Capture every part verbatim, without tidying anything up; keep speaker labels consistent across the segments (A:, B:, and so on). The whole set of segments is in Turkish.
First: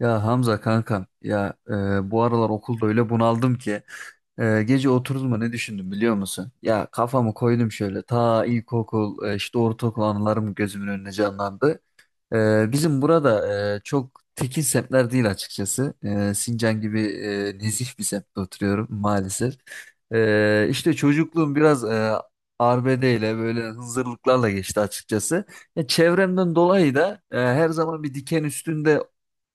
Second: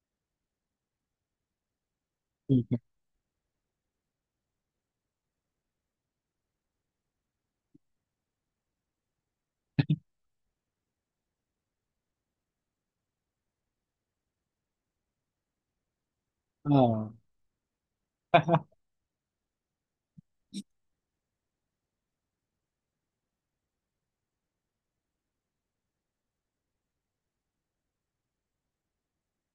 A: Ya Hamza kankam ya e, bu aralar okulda öyle bunaldım ki e, gece oturdum mu ne düşündüm biliyor musun? Ya kafamı koydum şöyle ta ilkokul e, işte ortaokul anılarım gözümün önüne canlandı. Ee, bizim burada e, çok tekin semtler değil açıkçası. Ee, Sincan gibi
B: Aa.
A: e, nezih bir semtte oturuyorum maalesef. Ee, işte çocukluğum biraz e, arbede ile böyle hınzırlıklarla geçti açıkçası. Ya, çevremden dolayı da e, her zaman bir diken üstünde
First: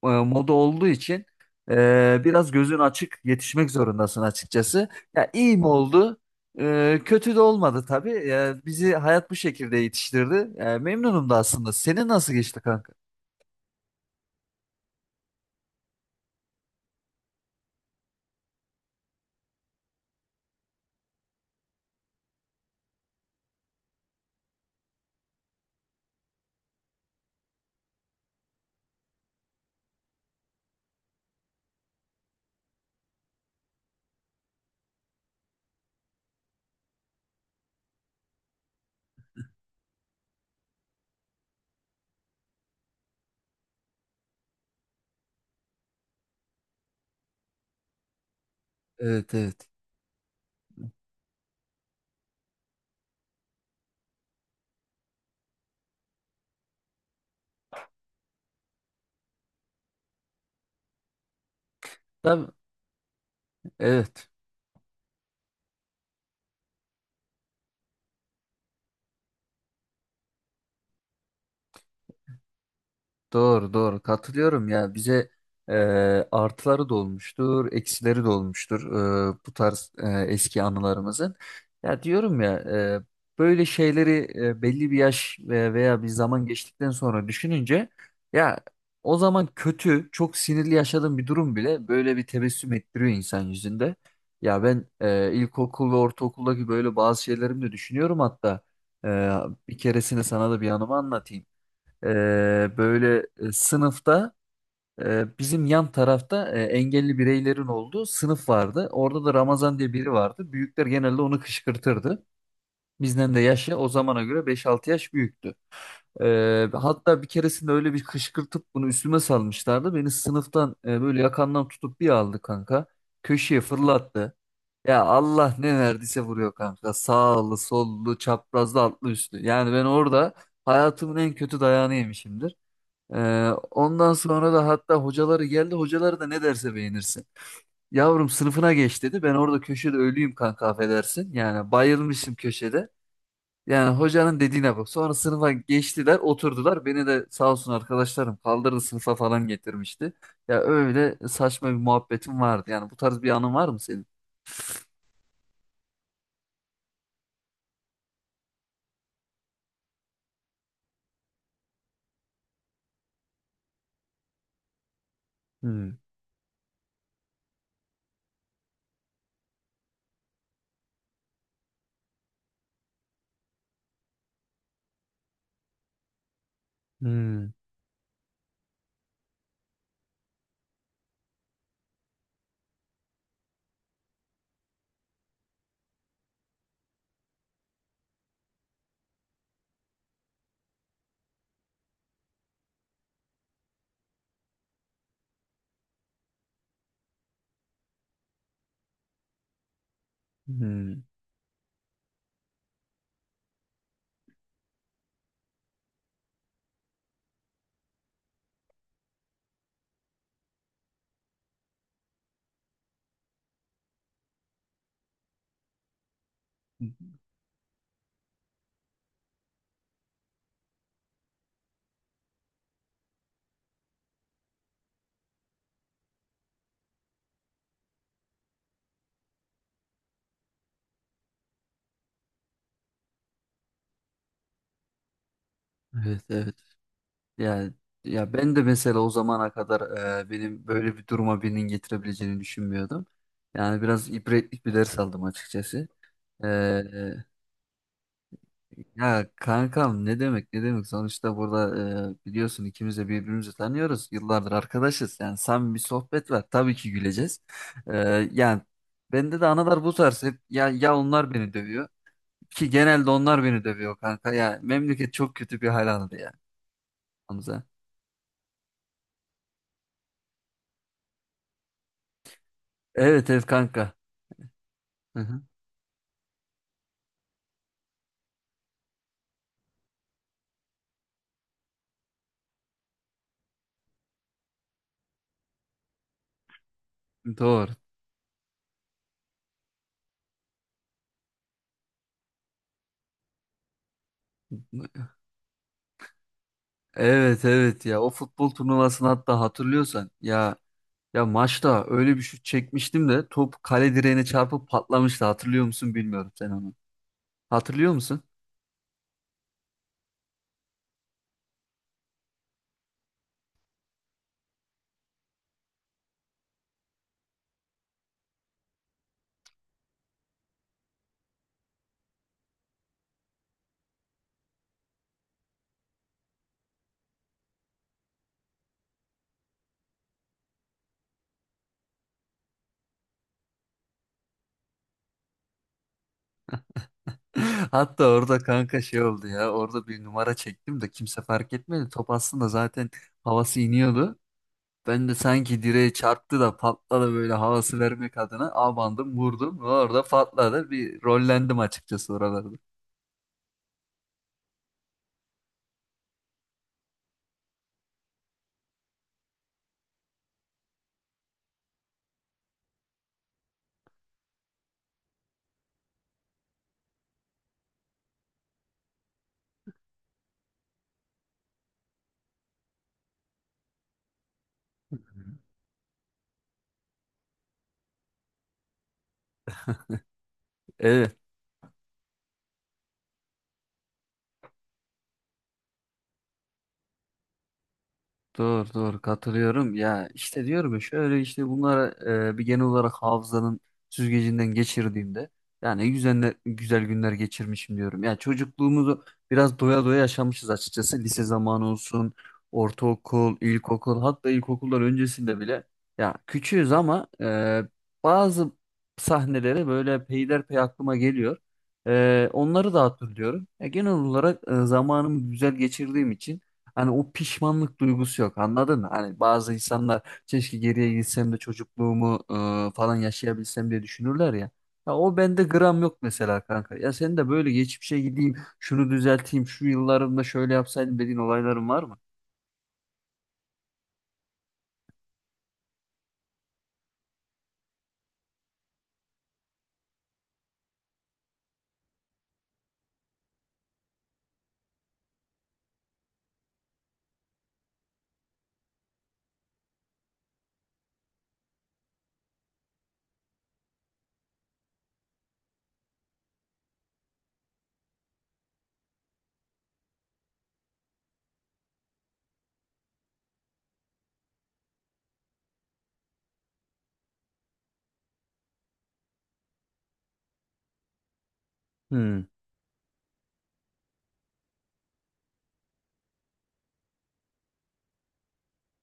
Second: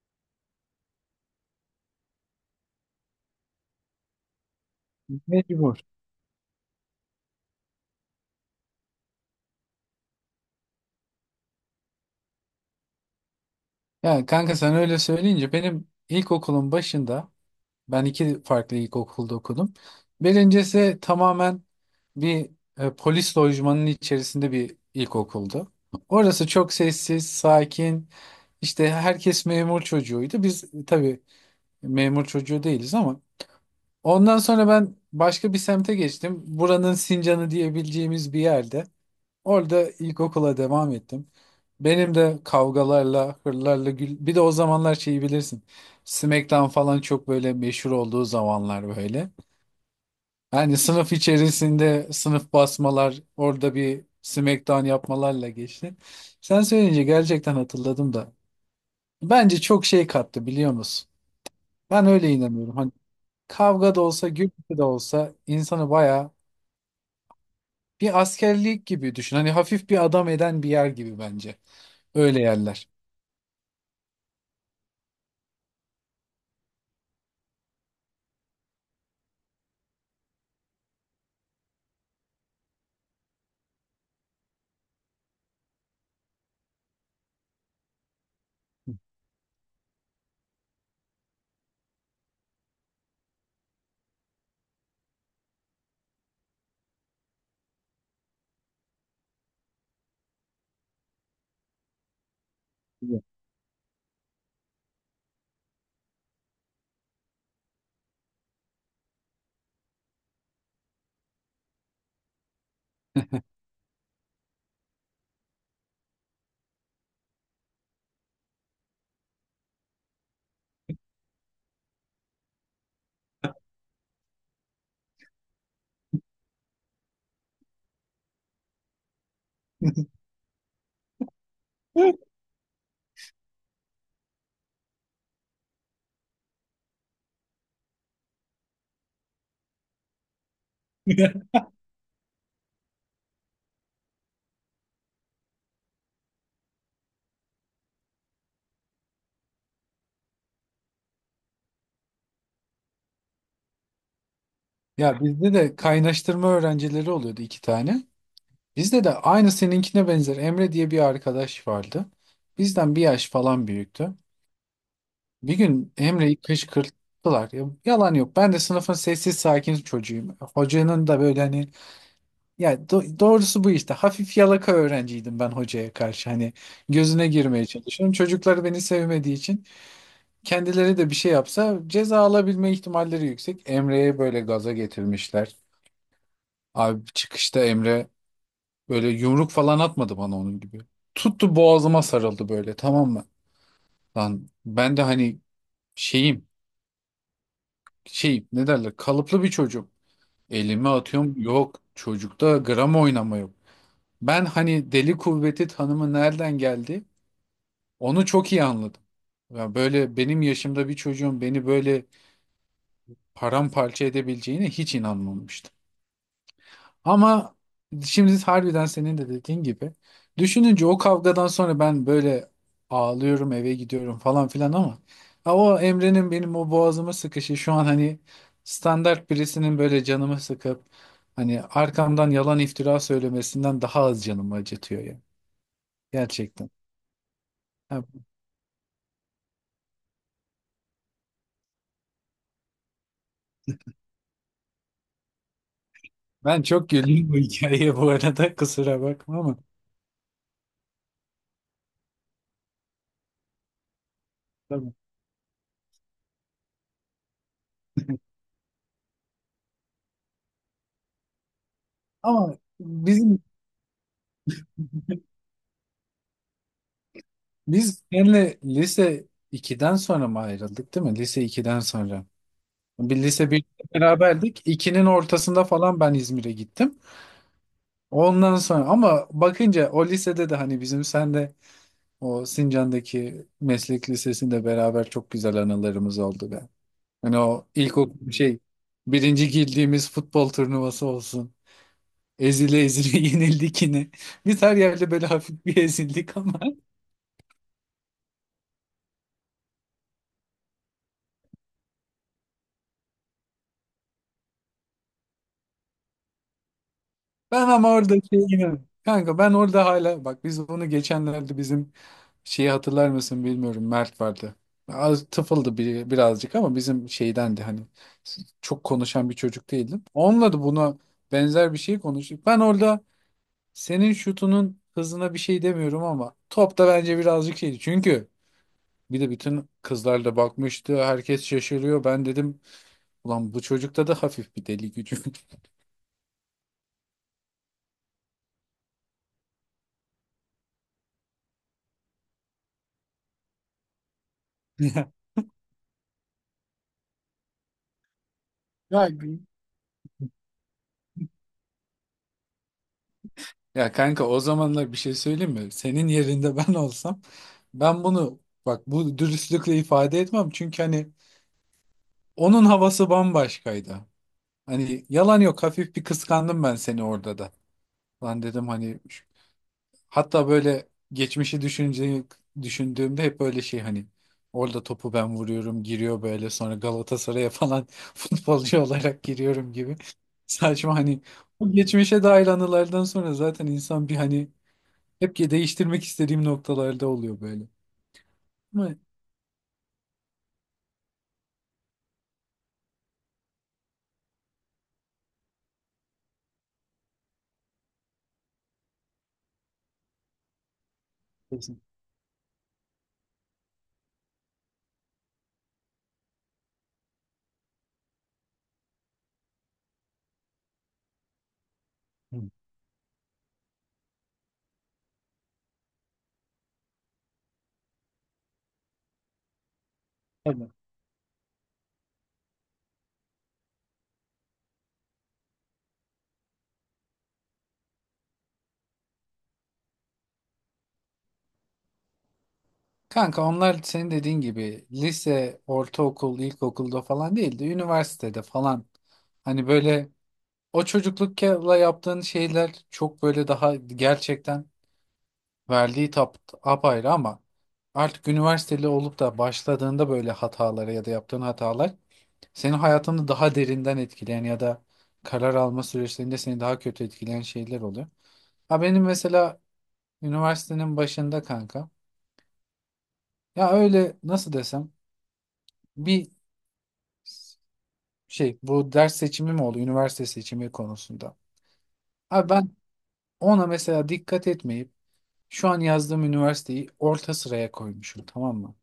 A: e, moda olduğu için e, biraz gözün açık yetişmek zorundasın açıkçası. Ya iyi mi
B: Mecbur.
A: oldu? Ee, kötü de olmadı tabii. Ee, bizi hayat bu şekilde yetiştirdi. Ee, memnunum da aslında. Senin nasıl geçti kanka?
B: Ya kanka sen öyle söyleyince benim ilkokulun başında ben iki farklı ilkokulda okudum. Birincisi tamamen bir e, polis lojmanının içerisinde bir ilkokuldu. Orası çok sessiz, sakin. İşte herkes memur çocuğuydu. Biz tabii memur çocuğu değiliz, ama ondan sonra ben başka bir semte geçtim. Buranın Sincan'ı diyebileceğimiz bir yerde. Orada ilkokula devam ettim. Benim de kavgalarla, hırlarla, gül... bir de o zamanlar şeyi bilirsin. SmackDown falan çok böyle meşhur olduğu zamanlar böyle.
A: Evet, evet.
B: Yani sınıf içerisinde sınıf basmalar, orada bir SmackDown yapmalarla geçti. Sen söyleyince gerçekten hatırladım da. Bence çok şey kattı, biliyor musun? Ben öyle
A: Tabii.
B: inanıyorum. Hani kavga da olsa,
A: Evet.
B: gürültü de olsa insanı bayağı bir askerlik gibi düşün. Hani hafif bir adam eden bir yer gibi bence. Öyle yerler.
A: Doğru, doğru, katılıyorum ya bize e, artıları da olmuştur, eksileri de olmuştur e, bu tarz e, eski anılarımızın. Ya diyorum ya e, böyle şeyleri e, belli bir yaş ve- veya bir zaman geçtikten sonra düşününce ya o zaman kötü, çok sinirli yaşadığım bir durum bile böyle bir tebessüm ettiriyor insan yüzünde. Ya ben e, ilkokul ve ortaokuldaki böyle bazı şeylerimi de düşünüyorum hatta. E, bir keresini sana da bir anımı anlatayım. Ee, böyle e, sınıfta e, bizim yan tarafta e, engelli bireylerin olduğu sınıf vardı. Orada da Ramazan diye biri vardı. Büyükler genelde onu kışkırtırdı. Bizden de yaşı o zamana göre beş-altı yaş büyüktü. Ee, hatta bir keresinde öyle bir kışkırtıp bunu üstüme salmışlardı. Beni sınıftan e, böyle yakandan tutup bir aldı kanka. Köşeye fırlattı. Ya Allah ne verdiyse vuruyor kanka. Sağlı, sollu, çaprazlı, altlı, üstlü. Yani ben orada hayatımın en kötü dayağını yemişimdir. Ee, ondan sonra da hatta hocaları geldi. Hocaları da ne derse beğenirsin. Yavrum, sınıfına geç dedi. Ben orada köşede ölüyüm kanka, affedersin. Yani bayılmışım köşede. Yani hocanın dediğine bak. Sonra sınıfa geçtiler, oturdular. Beni de sağ olsun arkadaşlarım kaldırdı, sınıfa falan getirmişti. Ya öyle saçma bir muhabbetim vardı. Yani bu tarz bir anın var mı senin?
B: Ya bizde de kaynaştırma öğrencileri oluyordu, iki tane. Bizde de aynı seninkine benzer Emre diye bir arkadaş vardı. Bizden bir yaş falan büyüktü. Bir gün
A: Hmm,
B: Emre'yi kışkırttılar. Ya, yalan yok. Ben de sınıfın sessiz sakin çocuğuyum. Hocanın da böyle hani ya do- doğrusu bu işte. Hafif yalaka öğrenciydim ben hocaya karşı. Hani gözüne
A: hmm,
B: girmeye çalışıyorum. Çocuklar beni sevmediği için kendileri de bir şey yapsa ceza alabilme ihtimalleri yüksek. Emre'ye böyle gaza getirmişler. Abi çıkışta Emre böyle yumruk falan atmadı bana onun gibi. Tuttu boğazıma sarıldı böyle, tamam mı? Lan ben de hani şeyim, şey ne derler, kalıplı bir çocuk. Elimi
A: hmm.
B: atıyorum, yok çocukta gram oynama yok. Ben hani deli kuvveti tanımı nereden geldi onu çok iyi anladım. Ya böyle benim yaşımda bir çocuğun beni böyle paramparça edebileceğine hiç inanmamıştım. Ama şimdi harbiden senin de dediğin gibi düşününce o kavgadan sonra ben böyle ağlıyorum, eve gidiyorum falan filan, ama ha o Emre'nin benim o boğazıma sıkışı şu an hani standart birisinin böyle canımı sıkıp hani arkamdan yalan iftira söylemesinden daha az canımı acıtıyor ya,
A: Evet, evet.
B: gerçekten.
A: Yani
B: Ha,
A: ya ben de mesela o zamana kadar e, benim böyle bir duruma birinin getirebileceğini düşünmüyordum. Yani biraz ibretlik bir ders aldım açıkçası.
B: ben çok
A: E,
B: güldüm bu hikayeye bu arada, kusura
A: ya
B: bakma ama.
A: kankam, ne demek, ne demek, sonuçta burada e, biliyorsun ikimiz de birbirimizi tanıyoruz. Yıllardır
B: Tabii.
A: arkadaşız. Yani samimi bir sohbet var. Tabii ki güleceğiz. E, yani bende de analar bu tarz hep, ya ya onlar beni dövüyor
B: Ama
A: ki genelde
B: bizim
A: onlar beni dövüyor kanka. Ya memleket çok kötü bir hal aldı ya Hamza.
B: biz seninle lise ikiden sonra mı ayrıldık, değil mi? Lise ikiden sonra. Bir
A: Evet evet
B: lise bir
A: kanka.
B: beraberdik. İkinin
A: Hı hı.
B: ortasında falan ben İzmir'e gittim. Ondan sonra ama bakınca o lisede de hani bizim sen de o Sincan'daki meslek lisesinde beraber çok güzel anılarımız oldu be. Hani o
A: Doğru.
B: ilkokul şey birinci girdiğimiz futbol turnuvası olsun. Ezile ezile yenildik yine. Biz her yerde böyle hafif bir ezildik, ama
A: Evet evet, ya o futbol turnuvasını hatta, hatırlıyorsan ya, ya maçta öyle bir şut çekmiştim de top kale direğine çarpıp patlamıştı, hatırlıyor musun, bilmiyorum sen onu.
B: ben ama
A: Hatırlıyor
B: orada
A: musun?
B: şey yine- Kanka ben orada hala, bak, biz bunu geçenlerde bizim şeyi hatırlar mısın bilmiyorum, Mert vardı. Az tıfıldı bir, birazcık ama bizim şeydendi, hani çok konuşan bir çocuk değildim. Onunla da buna benzer bir şey konuştuk. Ben orada senin şutunun hızına bir şey demiyorum ama top da bence birazcık şeydi. Çünkü bir de bütün kızlar da bakmıştı. Herkes şaşırıyor. Ben dedim, ulan bu çocukta da hafif bir deli gücü.
A: Hatta orada kanka şey oldu ya, orada bir numara çektim de kimse fark etmedi, top aslında zaten havası iniyordu. Ben
B: Ya
A: de sanki direğe çarptı da patladı böyle havası vermek adına
B: Ya
A: abandım vurdum ve orada patladı, bir rollendim açıkçası oralarda.
B: Ya kanka o zamanlar bir şey söyleyeyim mi? Senin yerinde ben olsam ben bunu bak bu dürüstlükle ifade etmem. Çünkü hani onun havası bambaşkaydı. Hani yalan yok, hafif bir kıskandım ben seni orada da. Lan dedim hani şu- hatta böyle geçmişi düşünce, düşündüğümde hep böyle şey hani orada topu ben vuruyorum, giriyor böyle, sonra Galatasaray'a falan futbolcu olarak giriyorum gibi. Saçma,
A: Evet.
B: hani bu geçmişe dair anılardan sonra zaten insan bir hani hep ki değiştirmek istediğim noktalarda oluyor böyle.
A: Doğru,
B: Ama.
A: doğru, katılıyorum. Ya işte diyorum ya, şöyle işte bunlara e, bir genel olarak hafızanın süzgecinden geçirdiğimde yani güzel, güzel günler geçirmişim diyorum. Ya çocukluğumuzu biraz doya doya yaşamışız açıkçası. Lise zamanı
B: Kesin.
A: olsun, ortaokul, ilkokul, hatta ilkokullar öncesinde bile ya küçüğüz ama e, bazı sahneleri böyle peyderpey aklıma geliyor. E,
B: Hı.
A: onları da hatırlıyorum. Ya genel olarak e, zamanımı güzel geçirdiğim için hani o pişmanlık duygusu yok, anladın mı? Hani bazı insanlar keşke
B: Tabii.
A: geriye gitsem de çocukluğumu e, falan yaşayabilsem diye düşünürler ya. Ya o bende gram yok mesela kanka. Ya sen de böyle geçmişe gideyim, şunu düzelteyim, şu yıllarımda şöyle yapsaydım dediğin olayların var mı?
B: Kanka onlar senin dediğin gibi lise, ortaokul, ilkokulda falan değil de üniversitede falan. Hani böyle o çocuklukla yaptığın şeyler çok böyle daha gerçekten verdiği tap apayrı, ama artık üniversiteli olup da başladığında böyle hatalara ya da yaptığın hatalar senin hayatını daha derinden etkileyen ya da karar alma süreçlerinde seni daha kötü etkileyen şeyler oluyor. Ha benim mesela üniversitenin başında kanka, ya öyle nasıl desem, bir şey bu ders seçimi mi oldu üniversite seçimi konusunda.
A: Hmm.
B: Abi ben ona mesela dikkat etmeyip şu an yazdığım üniversiteyi orta sıraya koymuşum, tamam mı?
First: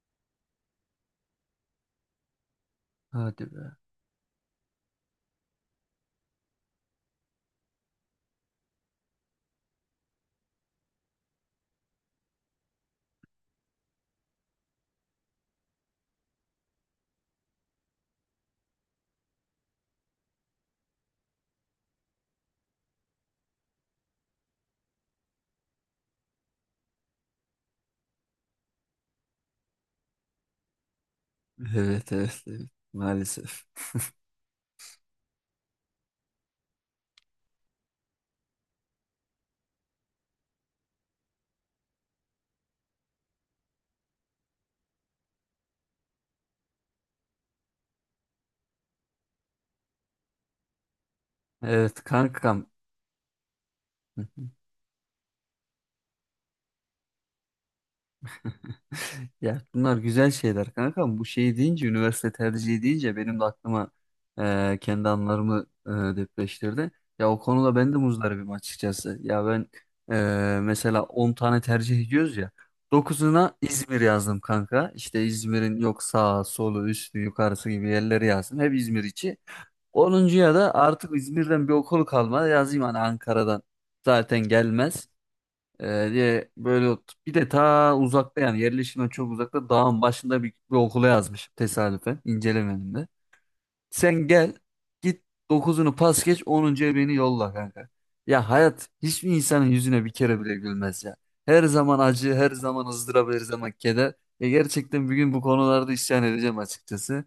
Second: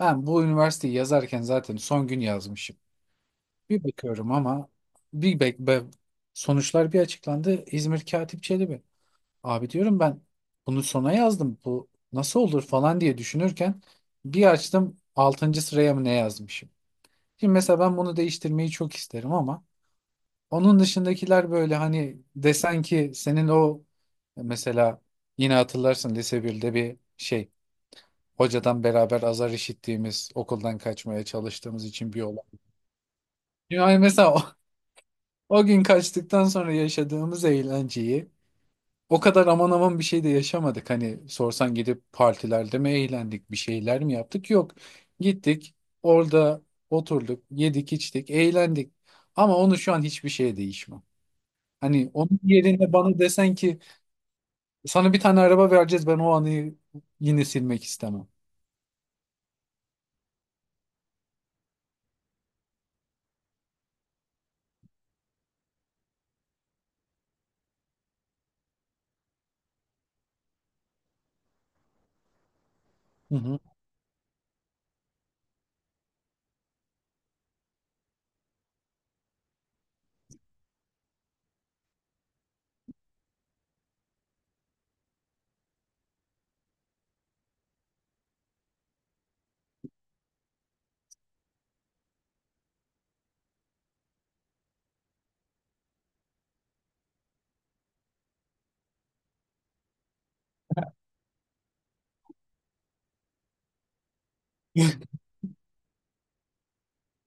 B: Ben bu üniversiteyi yazarken zaten son gün yazmışım.
A: Hadi be.
B: Bir bakıyorum ama bir bek be- sonuçlar bir açıklandı. İzmir Katip Çelebi. Abi diyorum ben bunu sona yazdım. Bu nasıl olur falan diye düşünürken bir açtım, altıncı sıraya mı ne yazmışım. Şimdi mesela ben bunu değiştirmeyi çok isterim, ama onun dışındakiler böyle hani desen ki senin o mesela yine hatırlarsın lise birde bir şey, hocadan beraber azar işittiğimiz okuldan kaçmaya çalıştığımız
A: Evet,
B: için bir
A: evet,
B: olay.
A: evet, maalesef.
B: Yani mesela o, o gün kaçtıktan sonra yaşadığımız eğlenceyi o kadar aman aman bir şey de yaşamadık. Hani sorsan gidip partilerde mi eğlendik, bir şeyler mi yaptık? Yok. Gittik, orada oturduk, yedik, içtik, eğlendik. Ama onu şu an hiçbir şeye değişmem.
A: Evet
B: Hani onun
A: kankam.
B: yerine bana desen ki sana bir tane araba vereceğiz, ben o anıyı yine silmek istemem.
A: Ya bunlar güzel şeyler kanka. Bu şey deyince, üniversite tercihi deyince benim de aklıma e, kendi anılarımı e, depreştirdi. Ya o konuda ben de muzdaribim açıkçası. Ya ben e, mesela on tane tercih ediyoruz ya.
B: Hı
A: dokuzuna
B: hı.
A: İzmir yazdım kanka. İşte İzmir'in yok sağı, solu, üstü, yukarısı gibi yerleri yazdım. Hep İzmir içi. onuncuya da artık İzmir'den bir okul kalmadı. Yazayım hani, Ankara'dan zaten gelmez. Ee, diye böyle ot- bir de ta uzakta, yani yerleşimden çok uzakta, dağın başında bir, bir okula yazmışım, tesadüfen incelemedim de. Sen gel git, dokuzunu pas geç, onuncuya beni yolla kanka. Ya hayat hiçbir insanın yüzüne bir kere bile gülmez ya. Her zaman acı, her zaman ızdırap, her zaman keder. E gerçekten bir gün bu konularda isyan edeceğim açıkçası.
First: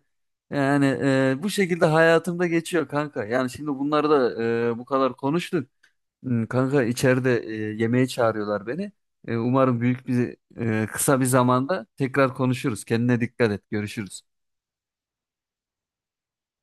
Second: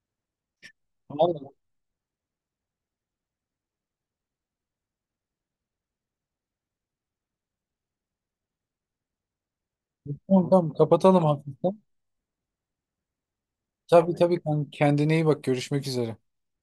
A: Yani e,
B: Vallahi.
A: bu şekilde hayatımda geçiyor kanka. Yani şimdi bunları da e, bu kadar konuştuk. Hmm, Kanka içeride e, yemeğe çağırıyorlar beni. E, umarım büyük bir
B: Tamam tamam,
A: e, kısa bir
B: kapatalım hafiften.
A: zamanda tekrar konuşuruz. Kendine dikkat et.
B: Tabii
A: Görüşürüz.
B: tabii kanka, kendine iyi bak, görüşmek üzere.